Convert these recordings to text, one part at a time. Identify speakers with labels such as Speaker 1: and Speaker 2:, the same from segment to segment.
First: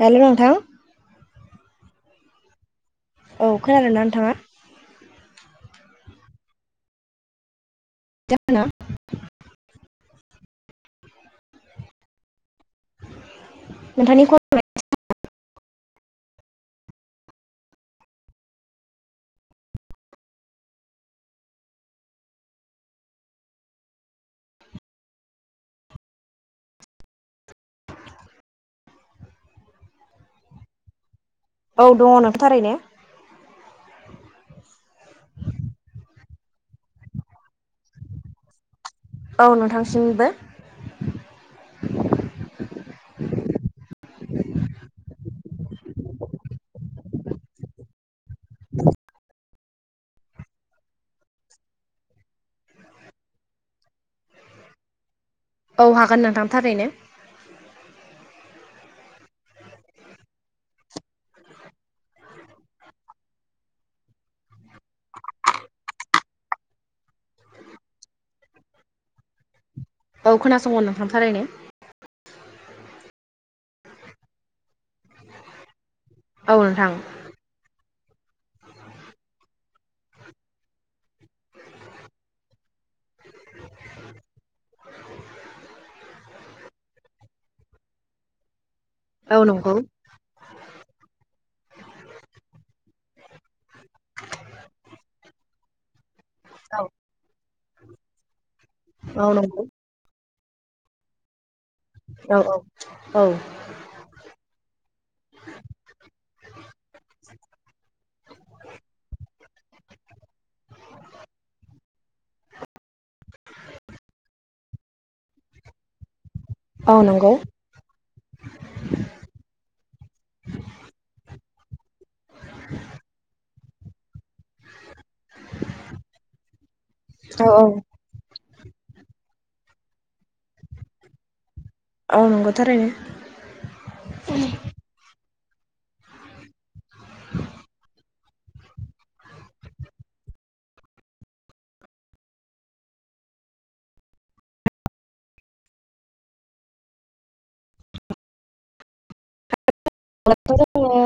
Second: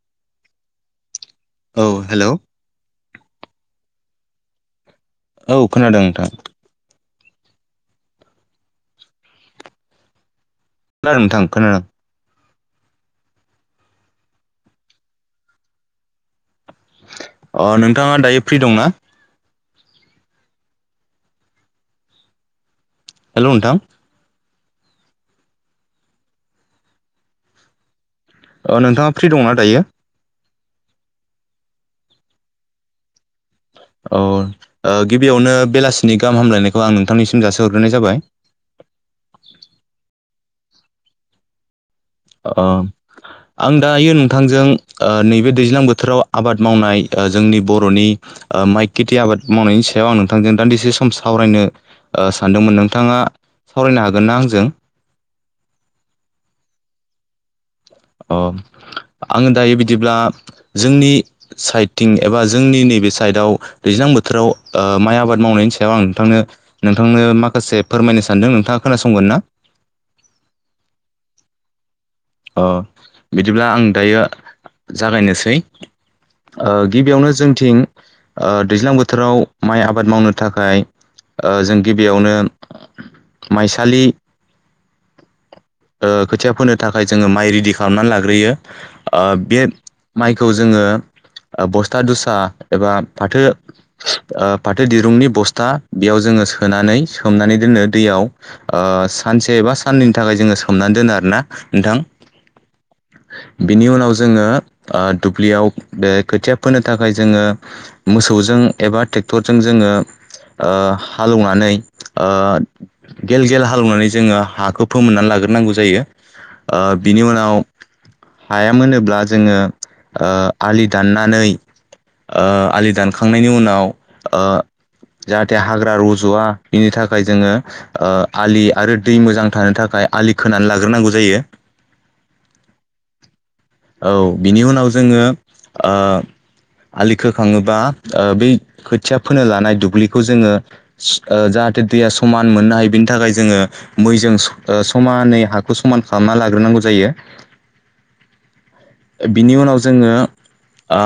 Speaker 1: Hello नोंथां
Speaker 2: औ hello
Speaker 1: औ खोनादों ना नोंथांङा?
Speaker 2: औ खोनादों नोंथां
Speaker 1: [unintelligible]
Speaker 2: खोनादों नोंथां खोनादों।
Speaker 1: नोंथांनि [unintelligible]
Speaker 2: अ नोंथांङा दायो फ्रि दंना? हेलौ नोंथां नोंथांङा फ्रि दंना दायो?
Speaker 1: औ दङ नों थारैनो
Speaker 2: अ ओ गिबियावनो बेलासिनि गाहाम हामलायनायखौ आं नोंथांनिसिम जासि हरग्रोनाय जाबाय।
Speaker 1: औ नोंथांसिनिबो।
Speaker 2: अ आं दायो नोंथांजों ओ नैबे दैज्लां बोथोराव आबाद मावनाय जोंनि बर'नि ओ माइ खेथि आबाद मावनायनि सायाव आं नोंथांजों दान्दिसे सम सावरायनो ओ सानदोंमोन नोंथाङा सावरायनो हागोन ना आंजों?
Speaker 1: औ हागोन नोंथां थारैनो
Speaker 2: अ आङो दायो बिदिब्ला जोंनि साइडथिं एबा जोंनि नैबे साइडआव दैज्लां बोथोराव म आब मावनायनि सायाव आं नोंथां नोंथांनो माखासे फोरमायनो सानदों नोंथाङा खोनासं गोन ना
Speaker 1: औ खोनासंगोन नोंथां थारैनो
Speaker 2: अ बिदिब्ला आं दायो जागायनोसै।
Speaker 1: औ
Speaker 2: ओ
Speaker 1: नोंथां
Speaker 2: गिबियावनो जोंथिं ओ दैज्लां बोथोराव माइ आबाद मावनो थाखाय ओ जों गिबियावनो माइसालि ओ खोथिया फोनो थाखाय जोङो माइ रेडि खालामनानै लाग्रोयो। ओ
Speaker 1: औ
Speaker 2: बे
Speaker 1: नंगौ
Speaker 2: माइखौ जोङो ओ बस्था दुसा एबा फाथो फाथो दिरुंनि बस्था बेयाव जोङो
Speaker 1: औ
Speaker 2: सोनानै सोमनानै दोनो दैयाव ओ
Speaker 1: औ
Speaker 2: सानसे
Speaker 1: नंगौ
Speaker 2: एबा साननैनि थाखाय जोङो सोम हमनानै दोनो आरोना।
Speaker 1: औ औ
Speaker 2: बिनि उनाव जोङो दुब्लियाव बे खोथिया फोनो थाखाय जोङो मोसौजों एबा ट्रेक्टरजों जोङो ओ हालौवनानै ओ गेल गेल हालेवनानै जोङो हाखौ फोमोननानै लाग्रोनांगौ जायो ओ
Speaker 1: औ
Speaker 2: बिनि
Speaker 1: नंगौ
Speaker 2: उनाव हायामोनोब्ला जोङो ओ आलि दाननानै ओ आलि दानखांनायनि उनाव ओ जाहाथे हाग्रा रज'वा बिनि थाखाय
Speaker 1: औ
Speaker 2: जोङो
Speaker 1: औ
Speaker 2: ओ आलि आरो दै मोजां थानो थाखाय आलि खोनानै लाग्रोनांगौ जायो
Speaker 1: औ नंगौ थारैनो
Speaker 2: औ बिनि उनाव जोङो ओ आलि खोखाङोबा ओ बै खोथिया फोनो लानाय दुब्लिखौ जोङो ओ जाहाथे दैया समान मोननो हायो बेनि थाखाय जोङो मैजों स' ओ समानै हाखौ समान खालामना लाग्रोनांगौ जायो बिनि उनाव जोङो ओ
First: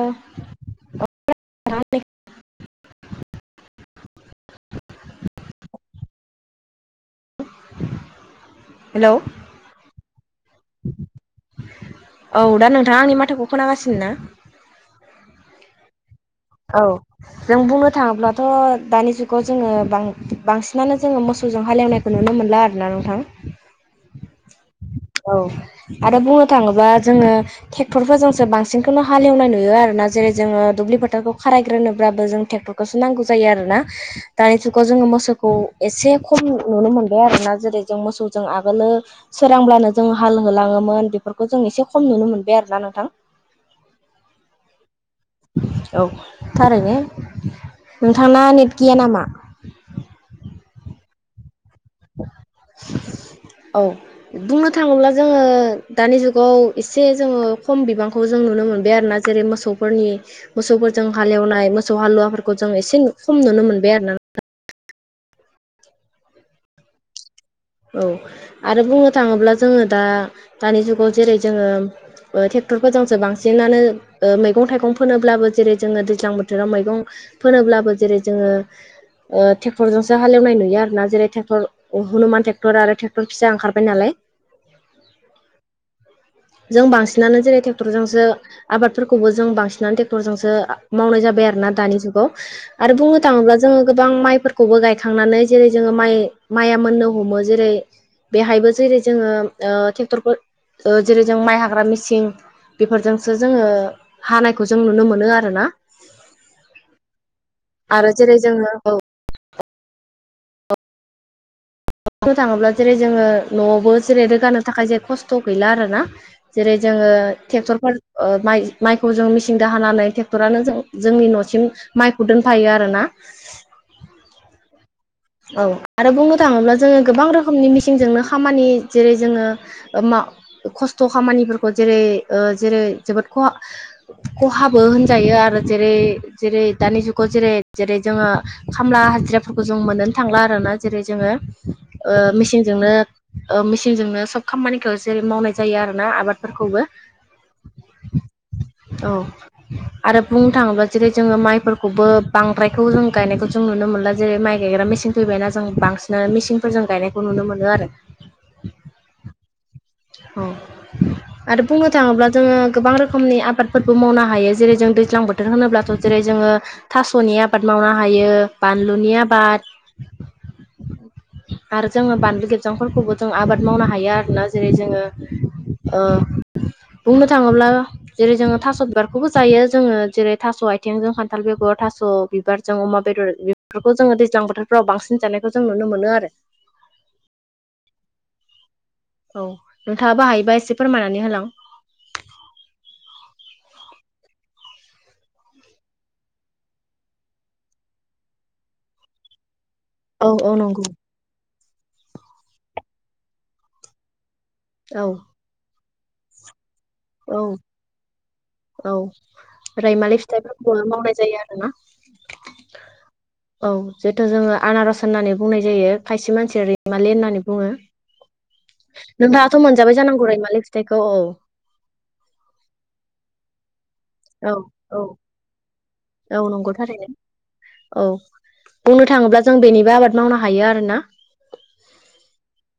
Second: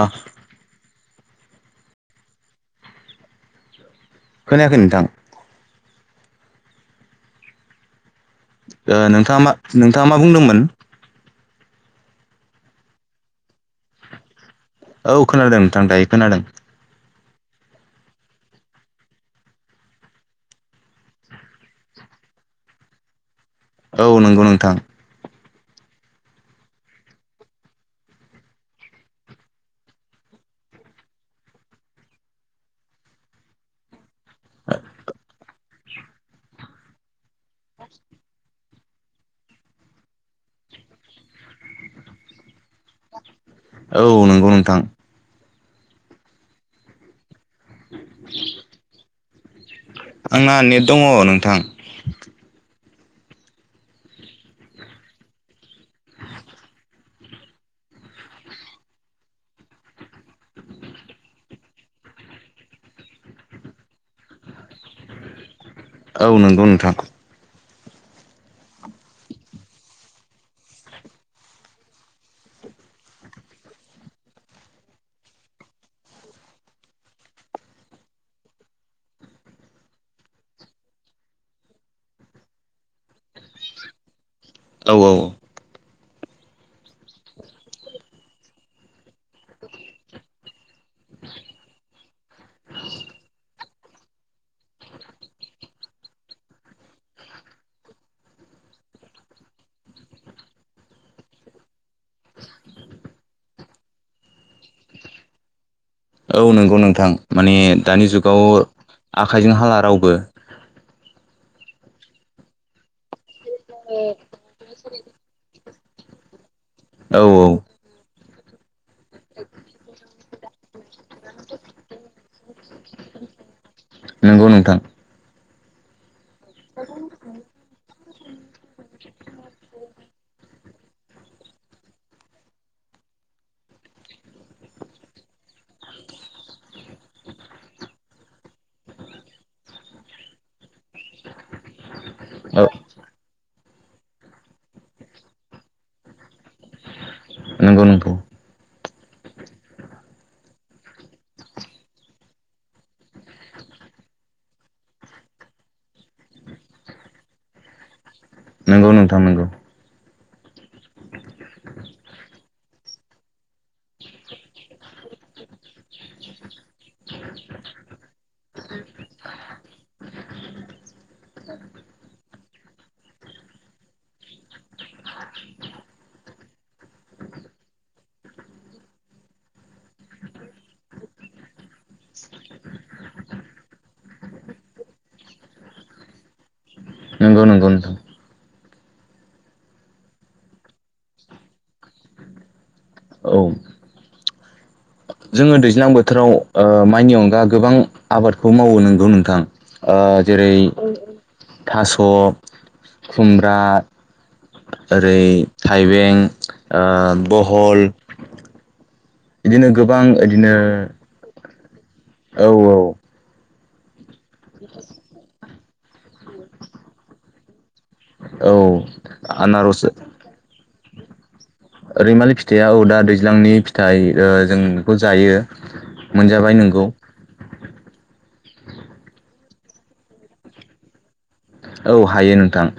Speaker 1: [unintelligible]
Speaker 2: खोनायाखै नोंथां ओ
Speaker 1: हेलौ
Speaker 2: नोंथाङा मा नोंथाङा मा बुंदोंमोन
Speaker 1: औ दा नोंथाङा आंनि माथोखौ खोनागासिनो ना?
Speaker 2: औ खोनादों नोंथां दायो खोनादों
Speaker 1: औ जों बुंनो थाङोब्लाथ' दानि जुगाव जोङो बां- बांसिनानो जोङो मोसौ मोसौजों हालेवनायखौ नुनो मोनला आरोना नोंथां
Speaker 2: औ नंगौ नोंथां
Speaker 1: औ आरो बुंनो थाङोबा जोङो ट्रेक्टरफोरजोंसो बांसिनखौनो हालेवनाय नुयो आरोना जेरै जोङो दुब्लि फोथारखौ खारायग्रोनोब्लाबो जों ट्रेक्टरखौसो नांगौ जायो आरोना दानि जुगाव जोङो मोसौखौ एसे खम नुनो मोनबाय आरो ना जेरै जों मोसौजों आगोलो सोरांब्लानो जों हाल होलाङो मोन बेफोरखौ जों एसे खम नुनो मोनबाय आरोना नोंथां
Speaker 2: औ नंगौ नोंथां
Speaker 1: औ थारैनो नोंथांना नेट गैया नामा?
Speaker 2: आंना नेट दङ' नोंथां।
Speaker 1: [inaudible]
Speaker 2: [inaudible]
Speaker 1: औ बुंनो थाङोब्ला जोङो दानि जुगाव एसे जोङो खम बिबांखौ जोङो नुनो मोनबाय आरोना जेरै मोसौफोरनि मोसौफोरजों हाल एवनाय मोसौ हालुवाफोरखौ जों एसे खम नु नुनो मोनबाय आरोना नोंथां।
Speaker 2: औ नंगौ नोंथां।
Speaker 1: औ आरो बुंनो थाङोब्ला जोङो दा दानि जुगाव जेरै जोङोे ओ टेक टेक्टरफोरजोंसो बांसिनानो ओ मैगं-थाइगं फोनोब्लाबो जेरै जोङौ दैज्लां बोथोराव मैगं फोनो ब्लाबो जेरै जोङो ओ टेक्टर जोंसो हाल एवनाय नुयो आरो ना जेरै टेक्टर हुनुमान टेक्ट र आरो टेक्टर फिसा ओंखारबाय नालाय
Speaker 2: औ औ
Speaker 1: जों बांसिनानो जेरै टेक्टरजोंसो आबादफोरखौबो जों बांसिनानो ट्रेक्टरजोंसो मावनाय जाबाय आरो ना दानि जुगाव आरो बुंनो थाङोब्ला जोङो गोबां माइफोरखौबो गायखांनानै जेरै जोङो माइ माइआ मोननो हमो। जेरै बेहायबो जेरै जोङो ओ टेक्टरखौ ओ जेरै जों माइ हाग्रा मिसिं बेफोरजोंसो जोङो हानायखौ जों नुनो मोनो आरोना।
Speaker 2: औ नंगौ नोंथां। माने दानि
Speaker 1: आरो जेरै
Speaker 2: जुगाव
Speaker 1: जोङो औ
Speaker 2: आखाइजों हाला रावबो।
Speaker 1: [inaudible] थाङोब्ला जेरै जोङो न'आवबो जेरै रोगानो थाखाय जे खस्थ' गैला आरोना जेरै जोङो
Speaker 2: औ औ
Speaker 1: टेक्टरफोर ओ माइ-माइखौ जों मिचिंदो हानानै ट्रेक्टरानो जों जोंनि न'सिम माइखौ दोनफायो आरोना।
Speaker 2: नंगौ नोंथां
Speaker 1: औ आरो बुंनो थाङोब्ला जोङो गोबां रोखोमनि मिचिंजोंनो खामानि जेरै जोङो ओ मा खस्थ' खामानिफोरखौ जेरै ओ जेरै जोबोद खहा खहाबो होनजायो आरो जेरै जेरै दानि जुगाव जेरै जेरै जोङो खामला हाजिराफोरखौ जों मोनोनो थांला आरोना जेरै जोङो ओ
Speaker 2: औ
Speaker 1: मेचिनजोंनो ओ मेचिनजोंनो सब खामानिखौ जेरै मावनाय जायो आरो ना आबादफोरखौबो
Speaker 2: नंगौ नंगौ।
Speaker 1: औ आरो बुंनो थाङोब्ला जेरै जोङो माइफोरखौबो बांद्रायखौ जों गायनायखौ जों नुनो मोनला जेरै माइ गायग्रा मेचिन फैबायना जों बांसिनानो मिचिनफोरजों गायनायखौ नुनो मोनो आरो।
Speaker 2: नंगौ नोंथां नंगौ
Speaker 1: औ आरो बुंनो थाङोब्ला जोङो गोबां रोखोमनि आबादफोरबो मावनो हायो जेरै जों दैज्लां बोथोर होनोब्लाथ' जेरै जों जोङो थास'नि आबाद मावनो हायो बानलुनि आबाद
Speaker 2: [inaudible]
Speaker 1: आरो जोङो बानलु गेबजांफोरखौबो जों आबाद मावनो हायो आरोना जेरै जोङो ओ बुंनो थाङोब्ला जेरै जोङो थास' बिबारखौबो जायो जोङो जेरै थास' आथिंजों खान्थाल बेगर थास' बिबारजों अमा बेदर बेफोरखौ जोङो दैज्लां बोथोरफ्राव बांसिन जानायखौ जों नुनो मोनो आरो।
Speaker 2: नंगौ नंगौ नोंथां
Speaker 1: औ नोंथाङाबो हायोबा एसे फोरमायनानै होलां
Speaker 2: औ जोङो दैज्लां बोथोराव ओ माइनि अनगा गोबां आबादखौ मावो नंगौ नोंथां। ओ
Speaker 1: औ औ नंगौ
Speaker 2: जेरै थास' खुमब्रा
Speaker 1: औ
Speaker 2: ओरै थाइबें ओ
Speaker 1: औ
Speaker 2: बहल
Speaker 1: औ
Speaker 2: बिदिनो गोबां
Speaker 1: रैमालि
Speaker 2: इदिनो
Speaker 1: फिथाइफोरखौबो मावनाय जायो आरो ना।
Speaker 2: औ
Speaker 1: औ जिहथु जोङो आनारस होननानै बुंनाय जायो खायसे मानसिया रैमालि होननानै बुङो।
Speaker 2: औ
Speaker 1: नोंथाङाथ' मोनजाबाय जानांगौ रैमालि फिथाइखौ औ
Speaker 2: ओ रैमालि फिथाइया औ दा दैज्लांनि फि थाय
Speaker 1: औ
Speaker 2: जों बेखौ
Speaker 1: औ
Speaker 2: जायो
Speaker 1: औ
Speaker 2: मोनजाबाय
Speaker 1: नंगौ
Speaker 2: नोंगौ
Speaker 1: थारैनो औ बुंनो थाङोब्ला जों बेनिबो आबाद मावनो हायो आरोना
Speaker 2: औ हायो नोंथां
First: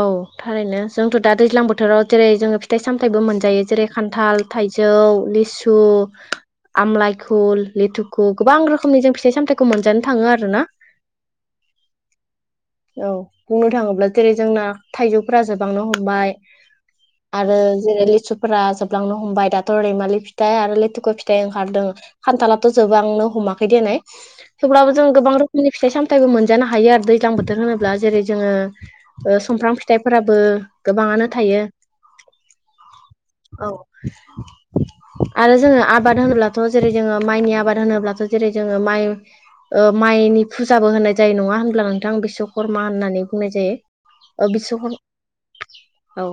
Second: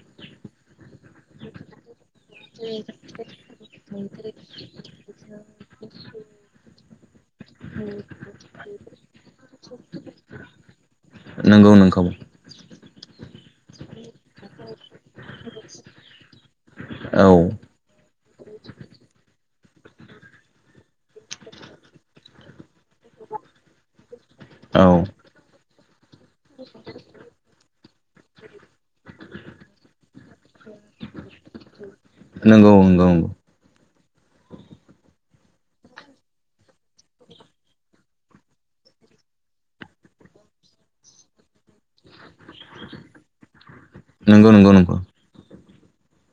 Speaker 1: औ थारैनो जोंथ दा दैज्लां बोथोराव जेरै जोङो फिथाइ सामथायाइबो मोनजायो जेरै खान्थाल थाइजौ लिसु आमलाइ खुल लेथुखु गोबां रोखोमनि जों फिथाइ सामथायाइखौ मोनजानो थाङो आरो ना।
Speaker 2: नंगौ नोंथां
Speaker 1: औ बुंनो थाङोब्ला जेरै जोंना थाइजौफोरा जोबहांनो हमबाय।
Speaker 2: औ
Speaker 1: आरो जेरै लिथुफोरा जोबलांनो हमबाय दाथ रैमालि फिथाइ आरो लिथुखौ फिथ फिथाइ ओंखारदों खान्थालाथ जोबबो आांनो हमाखै देनाय
Speaker 2: औ
Speaker 1: थेवब्लाबो जों गोबां रोखोमनि फिथ सामथाय मोनजानो हायो आरो दैज्लां बोथोर होनोब्ला जेरै जोङो सुमफ्राम फिथाइफोराबो गोबाङानो थायो
Speaker 2: नोंगौ नोंगौ नोंगौ
Speaker 1: औ। [inaudible] आरो जोङो आबाद होनोब्लाथ जेरै जोङो माइनि आबाद होनोब्लाथ जेरै जोङो माइ माइनि फुजाबो होननाय जायो नङा होनब्ला नोंथां बिसवकर्मा होननानै बुंनाय जायो।
Speaker 2: नंगौ
Speaker 1: ओ
Speaker 2: नंगौ नंगौ
Speaker 1: बिश्वकर्मा औ